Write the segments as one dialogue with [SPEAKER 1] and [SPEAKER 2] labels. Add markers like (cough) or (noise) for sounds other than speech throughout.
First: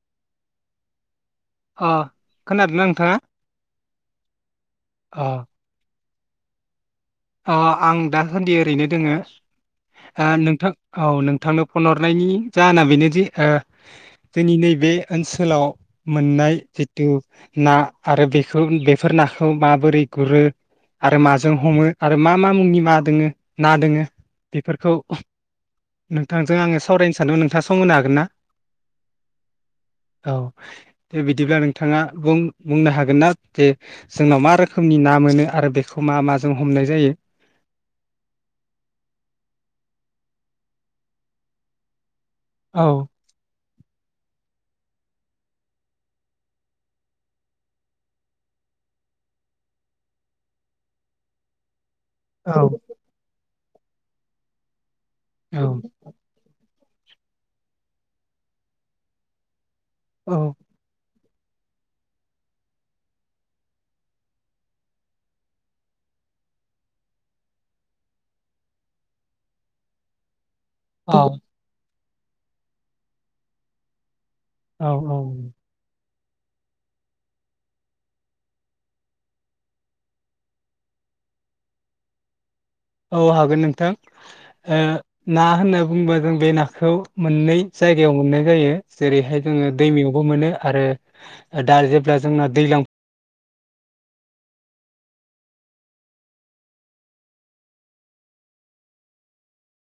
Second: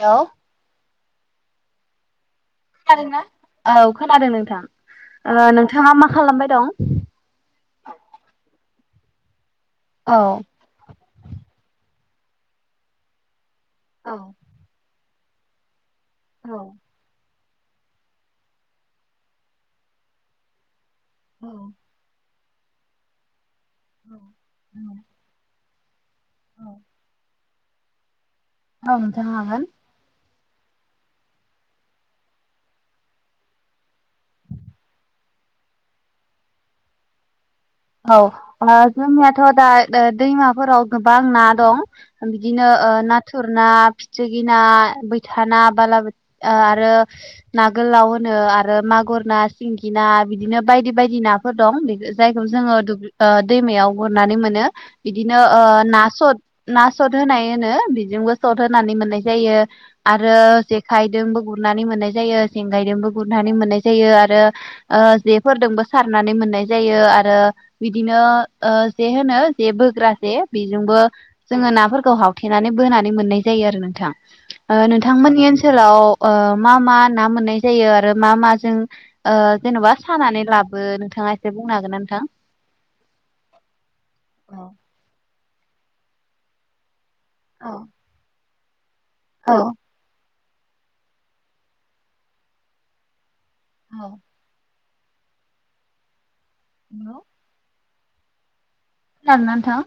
[SPEAKER 1] हेल'
[SPEAKER 2] अ
[SPEAKER 1] खोनादोंना औ खोनादों नोंथां ओ नोंथाङा मा खालामबाय दं
[SPEAKER 2] अह आं दासान्दि ओरैनो दोङो
[SPEAKER 1] औ
[SPEAKER 2] ओह नोंथां औ नोंथांनो फन हरनायनि जाहोना बेनोदि ओ
[SPEAKER 1] औ
[SPEAKER 2] जोंनि नैबे ओनसोलाव
[SPEAKER 1] औ
[SPEAKER 2] मोननाय जिथु ना आरो बेखौ बेफोर नाखौ माबोरै गुरो आरो माजों
[SPEAKER 1] औ
[SPEAKER 2] हमो मा-मा मुंनि मा दोङो ना दोङो बेफोरखौ नोंथांजों आङो सावरायनो सानदोंमोन नोंथाङा स सम होनो हागोन ना?
[SPEAKER 1] औ नोंथां हागोन
[SPEAKER 2] औ दे बिदिब्ला नोंथाङा बुं-बुंनो हागोनना जे जोंनाव मा रोखोमनि ना मोनो आरो बेखौ मा-माजों हमनाय जायो
[SPEAKER 1] औ ओह जोंनियाथ' दा दैमाफोराव गोबां ना दं बिदिनो
[SPEAKER 2] औ
[SPEAKER 1] ओह नाथुर ना फिथ्रिगि ना बैथा ना बालाबोथि आरो ना गोलाव होनो आरो मागुर ना सिंगि ना बिदिनो बायदि बायदि नाफोर दं बे
[SPEAKER 2] औ
[SPEAKER 1] जोङो दुब्लि दैमायाव गुरनानै मोनो बिदिनो
[SPEAKER 2] औ
[SPEAKER 1] ना सद ना सट होनाय होनो बेजोंबो सद होनानै मोननाय जायो
[SPEAKER 2] औ
[SPEAKER 1] आरो जेखाय गुरनानै मोननाय जायो जेंगायजोंबो गुरनानै मोननाय जायो आरो जेफोरजोंबो सारनानै मोननाय जायो आरो आरो बिदिनो जे होनो जे बोग्रा जे बेजोंबो जोङो नाफोरखौ हावथेनानै बोनानै मोननाय जायो आरो नोंथां
[SPEAKER 2] औ औ
[SPEAKER 1] नोंथांमोननि ओनसोलाव मा मा ना मोननाय जायो आरो मा माजों जेन'बा सानानै लाबो नोंथाङा एसे बुंनो हागोन नोंथां
[SPEAKER 2] औ हागोन नोंथां ना होनना बुंङोबा जों बे नाखौ मोननै जायगायाव मोननाय जायो जेरैहाय
[SPEAKER 1] औ
[SPEAKER 2] जोङो दैमायावबो मोनो आरो दा जेब्ला जोंना दैज्लां
[SPEAKER 1] औ। हेलौ। खोनादोंना नोंथां?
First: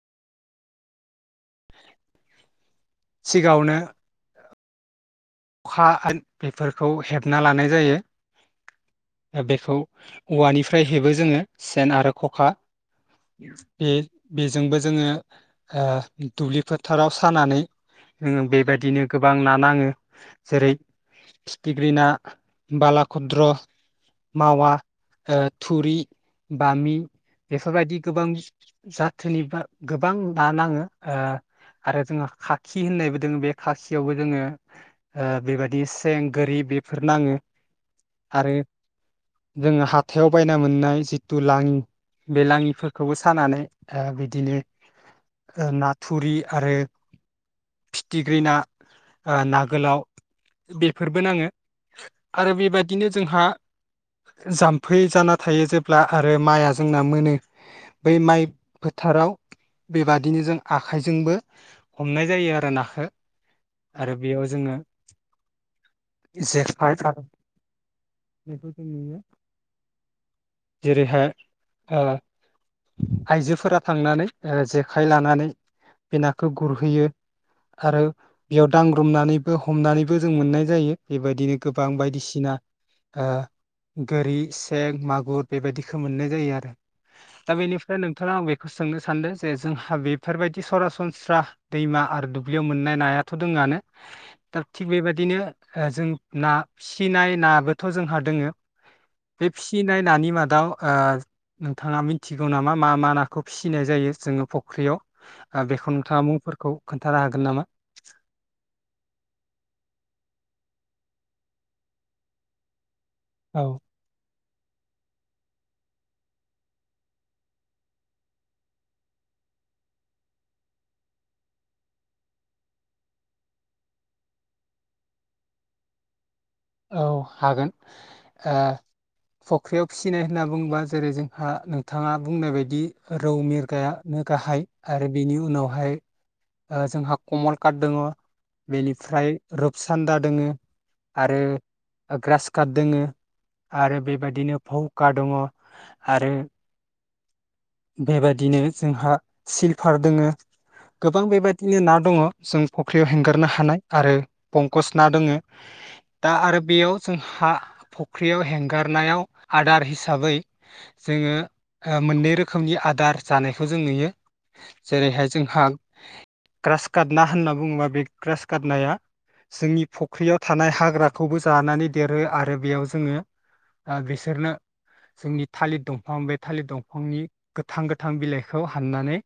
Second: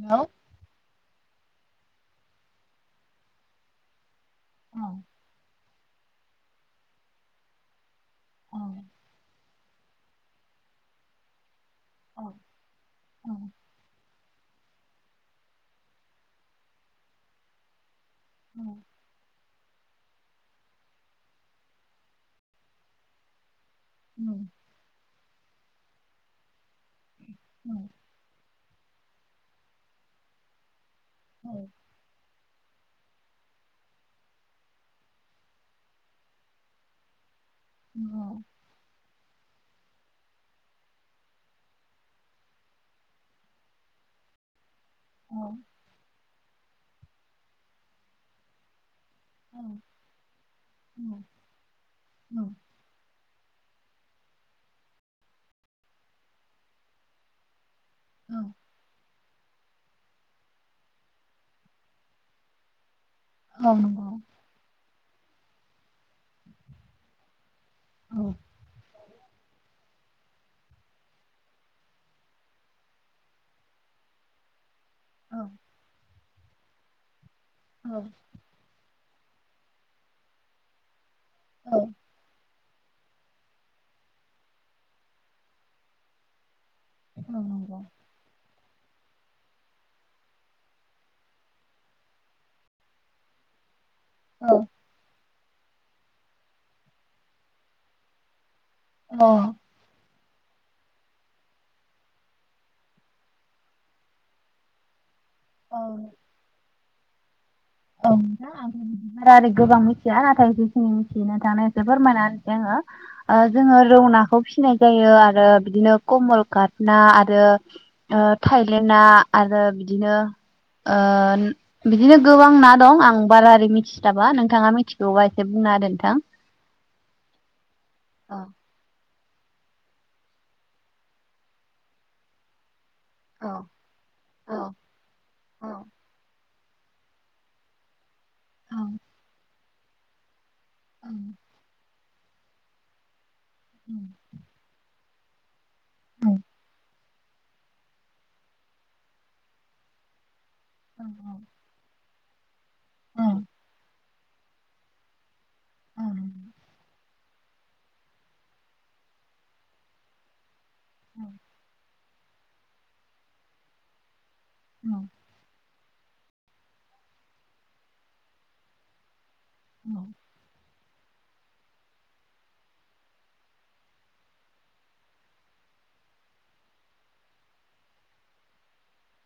[SPEAKER 1] हेलौ।
[SPEAKER 2] (inaudible) सिगाङावनो
[SPEAKER 1] औ।
[SPEAKER 2] खा बेफोरखौ हेबना लानाय जायो।
[SPEAKER 1] औ।
[SPEAKER 2] दा बेखौ औवानिफ्राय हेबो जोङो। सेन आरो ख'खा बे बेजोंबो जोङो ओ दुब्लि फोथाराव सानानै जोङो बेबायदिनो गोबां ना नाङो जेरै फिथिग्रि ना, बाला खुद्रख मावा ओ थुरि बामि। बेफोरबायदि गोबां जाथोनि बा गोबां बा नाङो। ओ आरो जोंहा फाख खि होननायबो दोङो बे खासियावबो जोङो ओ बेबायदि सें, गोरि बेफोर नाङो। आरो
[SPEAKER 1] (inaudible)
[SPEAKER 2] जोङो हाथायाव बायना मोननाय जिथु लाङि बे लाङिफोरखौबो सानानै ओ बिदिनो ओ ना थुरि आरो फिथिग्रि ना ओ ना गोलाव बेफोरबो नाङो आरो बेबादिनो जोंहा जाम्फै जाना थायो जेब्ला आरो माइआ जोंना मोनो बै माइ फोथाराव बेबादिनो जों आखाइजोंबो हमनाय जायो आरो नाखो। आरो बेयाव जोङो (inaudible) एसे (unintelligible) (inaudible) बेबादि नुयो। जेरैहाय ओ आइजोफोरा थांनानैे ओ खाइ लानानै बे नाखौ गुरहैयो, आरो बेयाव दां हमनानैबो हमनानैबो जों मोननाय जायो। बेबायदिनो गोबां बायदिसिना, ओ गोरि सें मागुर बेबायदिखो मोननाय जायो आरो दा बेनिफ्राय नोंथां आं बे सोंनो सानदों जे जोंहा बेफोरबायदि सरासनस्रा दैमा आरो दुब्लियाव मोननाय नायाथ' दोङोआनो, दा थिग बेबायदिनो ओ जों ना फिसिनाय नाबोथ' जोंहा दोङो बे फिसिनाय, नानि मादाव ओ नोंथाङा मिथिगौ नामा? मा मा नाखौ फिसिनाय जायो जोङो फ'ख्रियाव। ओ बेखौ नोंथाङा मुंफोरखौ, खोनथानो हागोन नामा?
[SPEAKER 1] औ दा आं बारा गोबां मिथिया नाथाय जिखिनि मिथियो नोंथांनो एसे फोरमायना होनिसै आङो। ओ
[SPEAKER 2] औ
[SPEAKER 1] जोङो रौनाखौ, फिसिनाय जायो आरो बिदिनो कमल काट ना आरो ओ थाइलेन्द ना आरो बिदिनो ओ बिदिनो गोबां, गोबां ना दं आं बारा ओरै मिथिस्लाबा नोंथाङा मिथिगौबा एसे बुंना आरो नोंथां,
[SPEAKER 2] औ हागोन आ फख्रियाव फिसिनाय होनना बुंङोबा जेरै जोंहा नोंथाङा बुंनाय बायदि, रौ मिरखायानो गाहाय आरो बिनि उनावहाय, जोंहा कमन काट दङ, बेनिफ्राय रुपसान्दा दङो, आरो ग्रास काप दोङो, आरो बेबायदिनो भौ (unintelligible) दङ आरो बेबायदिनो जोंहा सिलफार दोङो, गोबां बेबायदिनो ना दङ। जों फख्रियाव हेंगारनो हानाय आरो पंकस ना दङ, दा आरो बेयाव जों हा फख्रियाव हेंगारनायाव आदार हिसाबै, जोङो ओ मोननै रो रोखोमनि आदार जानायखौ जों नुयो। जेरैहाय जोंहा- ग्रासकाट ना होनना बुंङोबा बे ग्रायसकाथ नाया जोंनि फख्रियाव थानाय हा- हाग्राखौबो जानानै देरो आरो बेयाव जोंङो बिसोरनो जोंनि थालिर दंफां बे थालिर दंफांनि गोथां-गोथां बिलाइखौ हाननानै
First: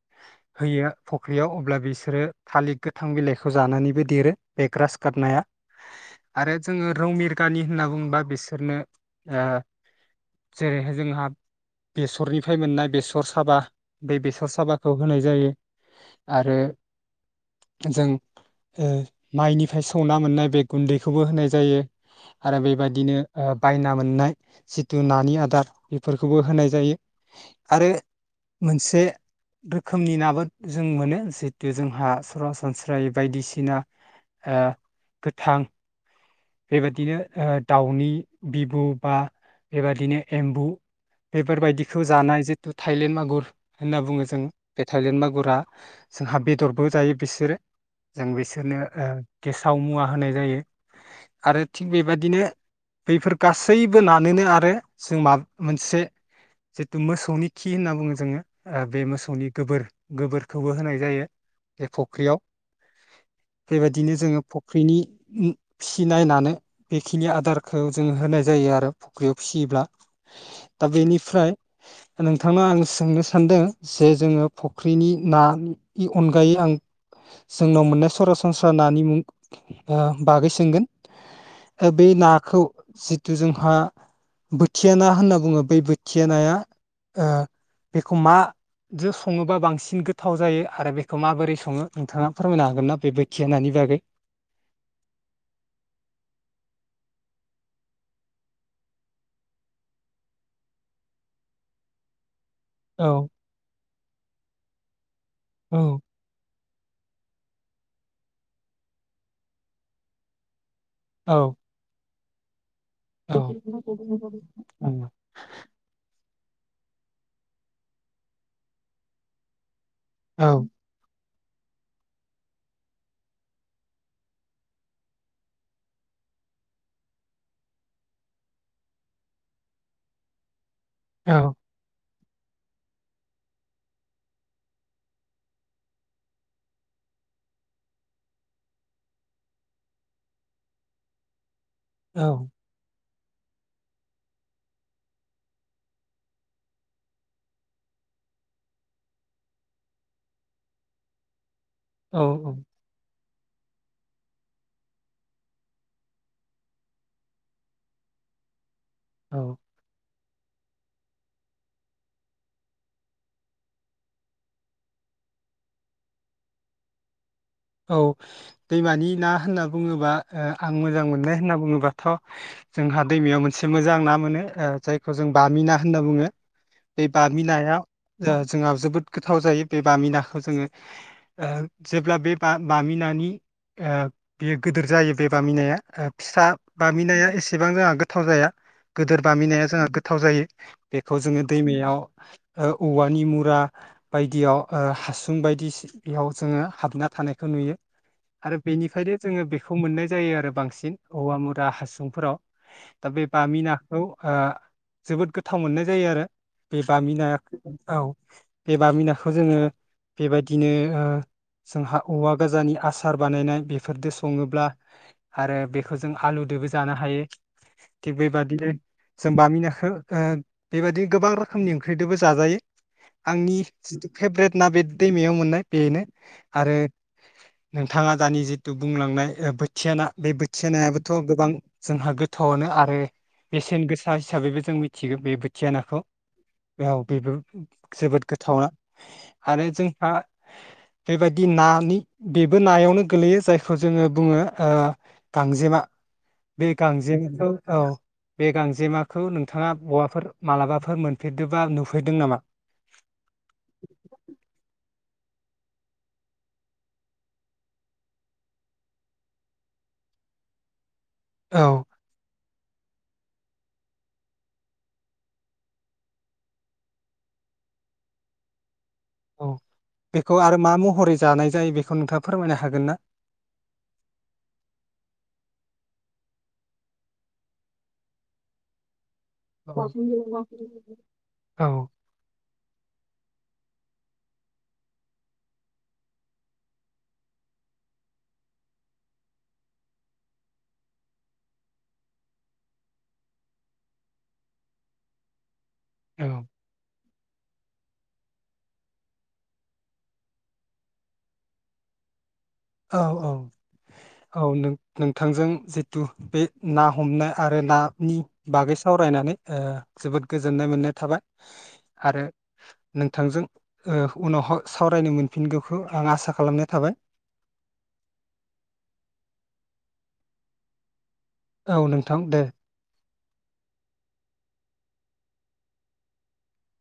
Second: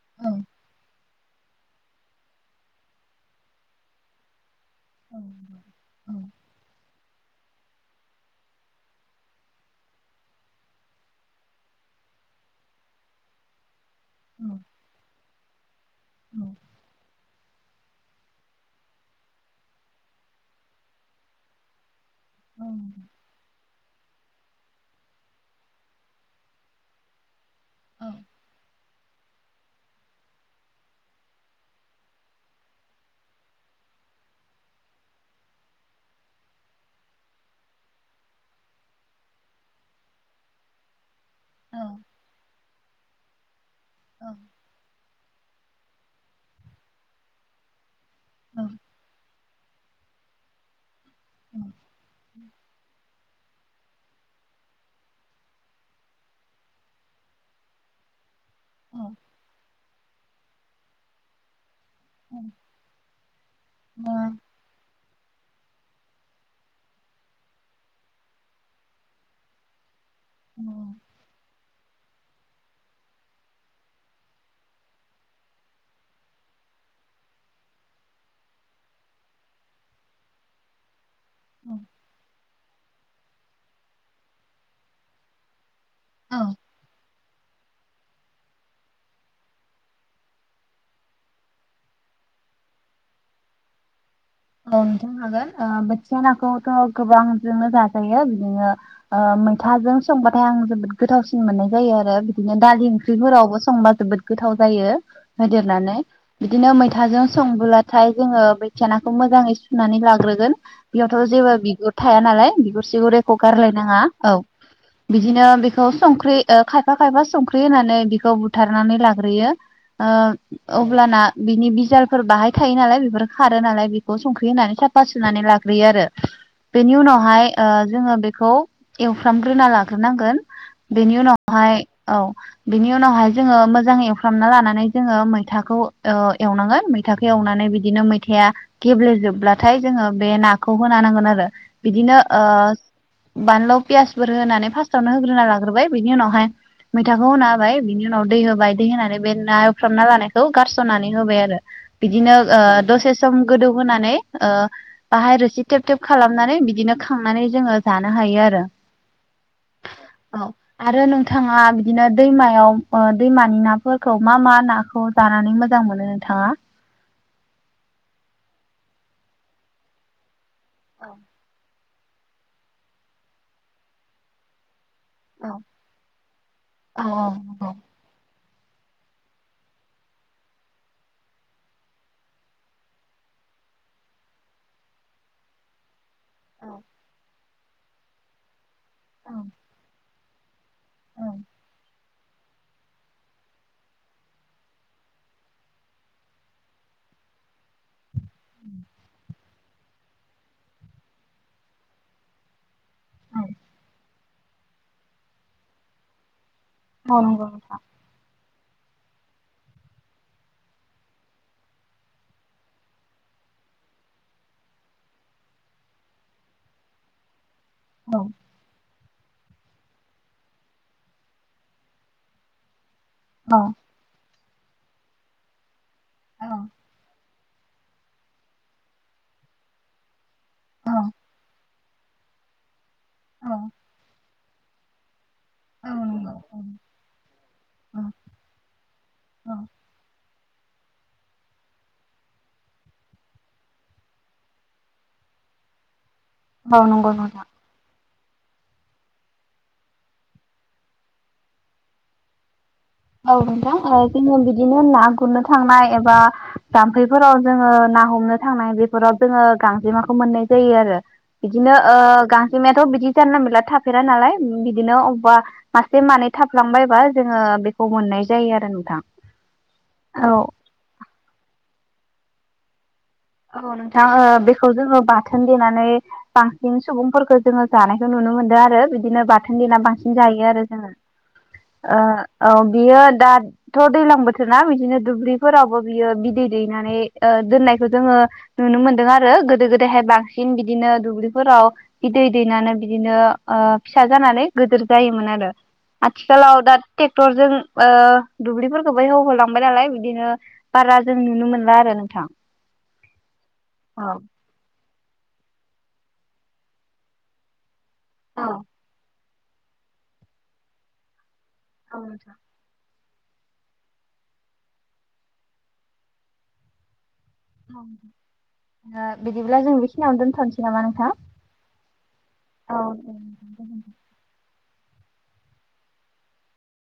[SPEAKER 2] होयो फख्रियाव। अब्ला बिसोरो थालिर गोथां बिलाइखौ जानानैबो देरो। बे ग्रासकाट नाया आरो जोंङो रौ मिर कानि होनना बुंङोबा बिसोरनो जेरैहाय जोंहा बेसरनिफ्राय मोननाय बेस रसाबा बे बेसर साबाखौ होनाय जायो आरो जों ओ माइनिफ्राय सौना मोननाय बे गुन्दैखौबो होनाय जायो। आरो बेबादिनो ओ बायना मोननाय जिथु नानि आदार बेफोरखौबो होनाय जायो आरो मोनसे रोखोमनि नाबो जों मोनो जिहेतु जोंहा सरासनस्रायै बायदिसिना गोथां बेबादिनो दाउनि बिबु बा बेबादिनो एम्बु बेफोरबायदिखौ जानाय जितु थाइलेण्ड मागुर होनना बुङो जों, बे टालियेन मा गुरा जोंहा बेदरबो जायो बिसोरो। जों बिसोरनो ओ गेसाव मुवा होनाय जायो। आरो थिग बेबादिनो बैफोर गासैबो नानोनो आरो जों माबा मोनसे जिथु मोसौनि खि होनना बुंङो जोंङो आ बे मोसौनि गोबोर गोबोरखौबो होनाय जायो ए फख्रियाव बेबायदिनो जोंङो फुख्रिनि (unintelligible) इनायनानै बेखिनि आदारखौ जों होनाय जायो आरो फुख्रियाव फिसियोब्ला । दा बेनिफ्राय दा नोंथांनो आं सोंनो सानदो से जोंङो फख्रिनि ना इ अनगायै आं जोंनाव मोननाय सरासनस्रा नानि मुं आ बागै सोंगोन । बे नाखौ सिथु जोंहा बोथिया ना होनना बुंङो बै-बै खिया नाया आ बेखौ माजो संङोबा बांसिन गोथाव जायो आरो बेखौ माबोरै सङो? नोंथाङा फोरमायनो हागोन ना बे बोथिया नानि बागै ।
[SPEAKER 1] औ नोंथां हागोन ओ बोथिया नाखौथ' गोबांजोंनो जाजायो बिदिनो ओ मैथाजों संबाथाय आं जोबोद गोथावसिन मोननाय जायो आरो बिदिनो दालि
[SPEAKER 2] औ
[SPEAKER 1] ओंख्रिफोरावबो संबा जोबोद गोथाव जायो होदेरनानै
[SPEAKER 2] औ
[SPEAKER 1] बिदिनो मैथाजों संबोब्लाथाय जोंङो बैथिया ना खौ मोजांङै सुनानै लाग्रोगोन बेयावथ'
[SPEAKER 2] औ
[SPEAKER 1] जेबो बिगुथ थाया नालाय बिगुथ पिउरायक'
[SPEAKER 2] औ
[SPEAKER 1] गारलायनाङा औ
[SPEAKER 2] औ
[SPEAKER 1] बिदिनो बेखौ संख्रि ओ खायफा खायफा संख्रि होनानै बिखौ बुथारनानै लाग्रोयो ।
[SPEAKER 2] औ
[SPEAKER 1] ओ अब्लाना बिनि बिजालफोर बाहाय थायो नालाय बेफोर खारो नालाय ग संख्रि होनानै साफा सुानै लाग्रोयो आरो बेनि उनावहाय ओ जोङो बेखौ एवफ्रामग्रोना लाग्रोनांगोन बेनि
[SPEAKER 2] औ
[SPEAKER 1] उनावहाय औ बिनि उनावहाय जोङो मोजां एवफ्रामना लानानै जोङो मैथाखौ ओ एवनांगोन मैथाखौ एवनानै बिदिनो मैथाया गेब्लेेजोबब्लाथाय जोङो बे नाखौ होना नांगोन आरो । बिदिनो ओ बानल' पियासफोर होनानै फार्स्टावनो होग्रोना लाग्रोबाय बिनि उनावहाय मैथाखौ होना होबाय बिनि उनाव दै होबाय दै होनानै बे ना एवफ्रामना लानायखौ गारस'नानै होबाय आरो
[SPEAKER 2] औ
[SPEAKER 1] बिदिनो ओ दसेस चोम गोदौहोनानै ओ बाहारोसि थेब थेब खालामनानै बिदिनो खांनानै जोङो जानो हायो आरो ।
[SPEAKER 2] औ ।
[SPEAKER 1] औ आरो नोंथाङा बिदिनो दैमायाव ओ दैमानि नाफोरखौ मा मा नाखौ जानानै मोजां मोनो? नोंथाङा ।
[SPEAKER 2] औ दैमानि ना होनना बुङोबा ओ आं मोजां मोननाय होनना बुङोबा थ' जोंहा दैमायाव मोनसे मोजां ना मोनो ओ जाय बेखौ जों बामिना होनना बुङो बे बामिनाया ओ जोंहा जोबोद गोथाव जायो बे बामिनाखौ जोङो ओ जेब्ला बे। बा बामिनानि ओ बेयो गोदोर जायो बे बामिनाया ओ। फिसा बामिनाया एसे। एसेबां जोंहा गोथाव जाया। गोदोर बामिनाया जोंहा गो गोथाव जायो। बेखौ जोङो दैमायाव। ओ औवानि मुरा बायदियाव ओ हासुं बायदिसियाव जोङो हाबना थानाय। बेखौ नुयो आरो बेनिफ्रायनो जोङो बेखौ मोननाय जायो आरो बांसिन औवा मुरा हासुंफोराव दा बे बामि नाखौ ओ जोबोद गोथाव मोननाय जायो आरो। बे बामि ना औ। बेबामिनाखौ जोङो बेबायदिनो ओ जोंहा। औवा गोजानानि आसार बानायनाय बेफोरदो संङोब्ला आरो बेखौ जों हालुदोबो जानो हायो। थिग बेबादिनो। जों बामिनिखो ओ बेबादि गोबां रोखोमनि ओंख्रिदोबो जाजायो। आंनि जिथु फेभरेट। ना बे दैमायाव मोननाय। बेनो आरो नोंथांङा दानि जितु बुंलांनाय बोथिया ना बे बो थिया नायाबोथ' गोबां जोंहा गोथावआनो आरो बेसेन गोसा हिसाबैबो जों मिथिगोन बे थिया नाखौ औ बेबो जोबोद गोथावना आरो जोंहा बेबायदि ना नि बेबो नायावनो गोलैयो जायखौ जोङो बुङो ओ गांजेमा बे
[SPEAKER 1] औ नंगौ
[SPEAKER 2] गांजे
[SPEAKER 1] नोंथां।
[SPEAKER 2] (unintelligible) औ बे गांजेमाखौ नोंथाङा बयाफोर मालाबाफोर मोनफेरदोंबा नुफैदों नामा?
[SPEAKER 1] औ नोंथां ओ जोङो बिदिनो ना गुरनो थांनाय एबा जाम्फैफोराव जोङो ना हमनो थांनाय बेफोराव जोङो गांजेमाखौ मोननाय जायो आरो
[SPEAKER 2] औ
[SPEAKER 1] इदिनो ओ गां जेंमायाथ' बिदि जानला माला थाफेरा नालाय बिदिनो अबेबा मासे मानै थाफलांबायबा जोङो बे खौ मोननाय जायो आरो नोंथां
[SPEAKER 2] औ बेखौ
[SPEAKER 1] औ
[SPEAKER 2] आरो मा महरै जानाय जायो बेखौ नोंथां फोरमायनो हागोन ना?
[SPEAKER 1] औ नोंथां ओ बेखौ जोङो बाथोन देनानै बांसिन सुबुंफोरखौ जोङो जानायखौ नुनो मोनदों आरो बिदि दिनो बाथोन देना
[SPEAKER 2] औ
[SPEAKER 1] बांसिन जायो आरो जोङो
[SPEAKER 2] औ
[SPEAKER 1] ओ औ बियो दाथ' दैलां बोथोरना बिदिनो दुब्रिफोरावबो बियो बिदै दैनानै ओ दोननायखौ जोङो नुनो मोनदों आरो गोदो गोदायहाय बांसिन बिदिनो दुब्लिफोराव बिदै दैनानै बिदिनो ओ फिसा जानानै गोदोर जायोमोन आरो। आथिखालाव दा टरजों ओ दुब्लिफोरखौबो एवहोलांबाय नालाय बिदिनो बारा जों नुनो मोनला आरो नोंथां।
[SPEAKER 2] औ औ औ नों नोंथांजों जिथु बे ना हमनाय आरो ना नि बागै सावरायनानै ओ जोबोद गोजोननाय मोननाय थाबाय
[SPEAKER 1] औ
[SPEAKER 2] आरो
[SPEAKER 1] नोंथां
[SPEAKER 2] नोंथांजों ओ उनावहो सावरायनो मोनफिनगौखौ आं आसा खालामनाय थाबाय।
[SPEAKER 1] बिदिब्ला जों बेखिनियावनो दोनथ'नोसै नामा नोंथां?
[SPEAKER 2] औ नोंथां दे।
[SPEAKER 1] (unintelligible)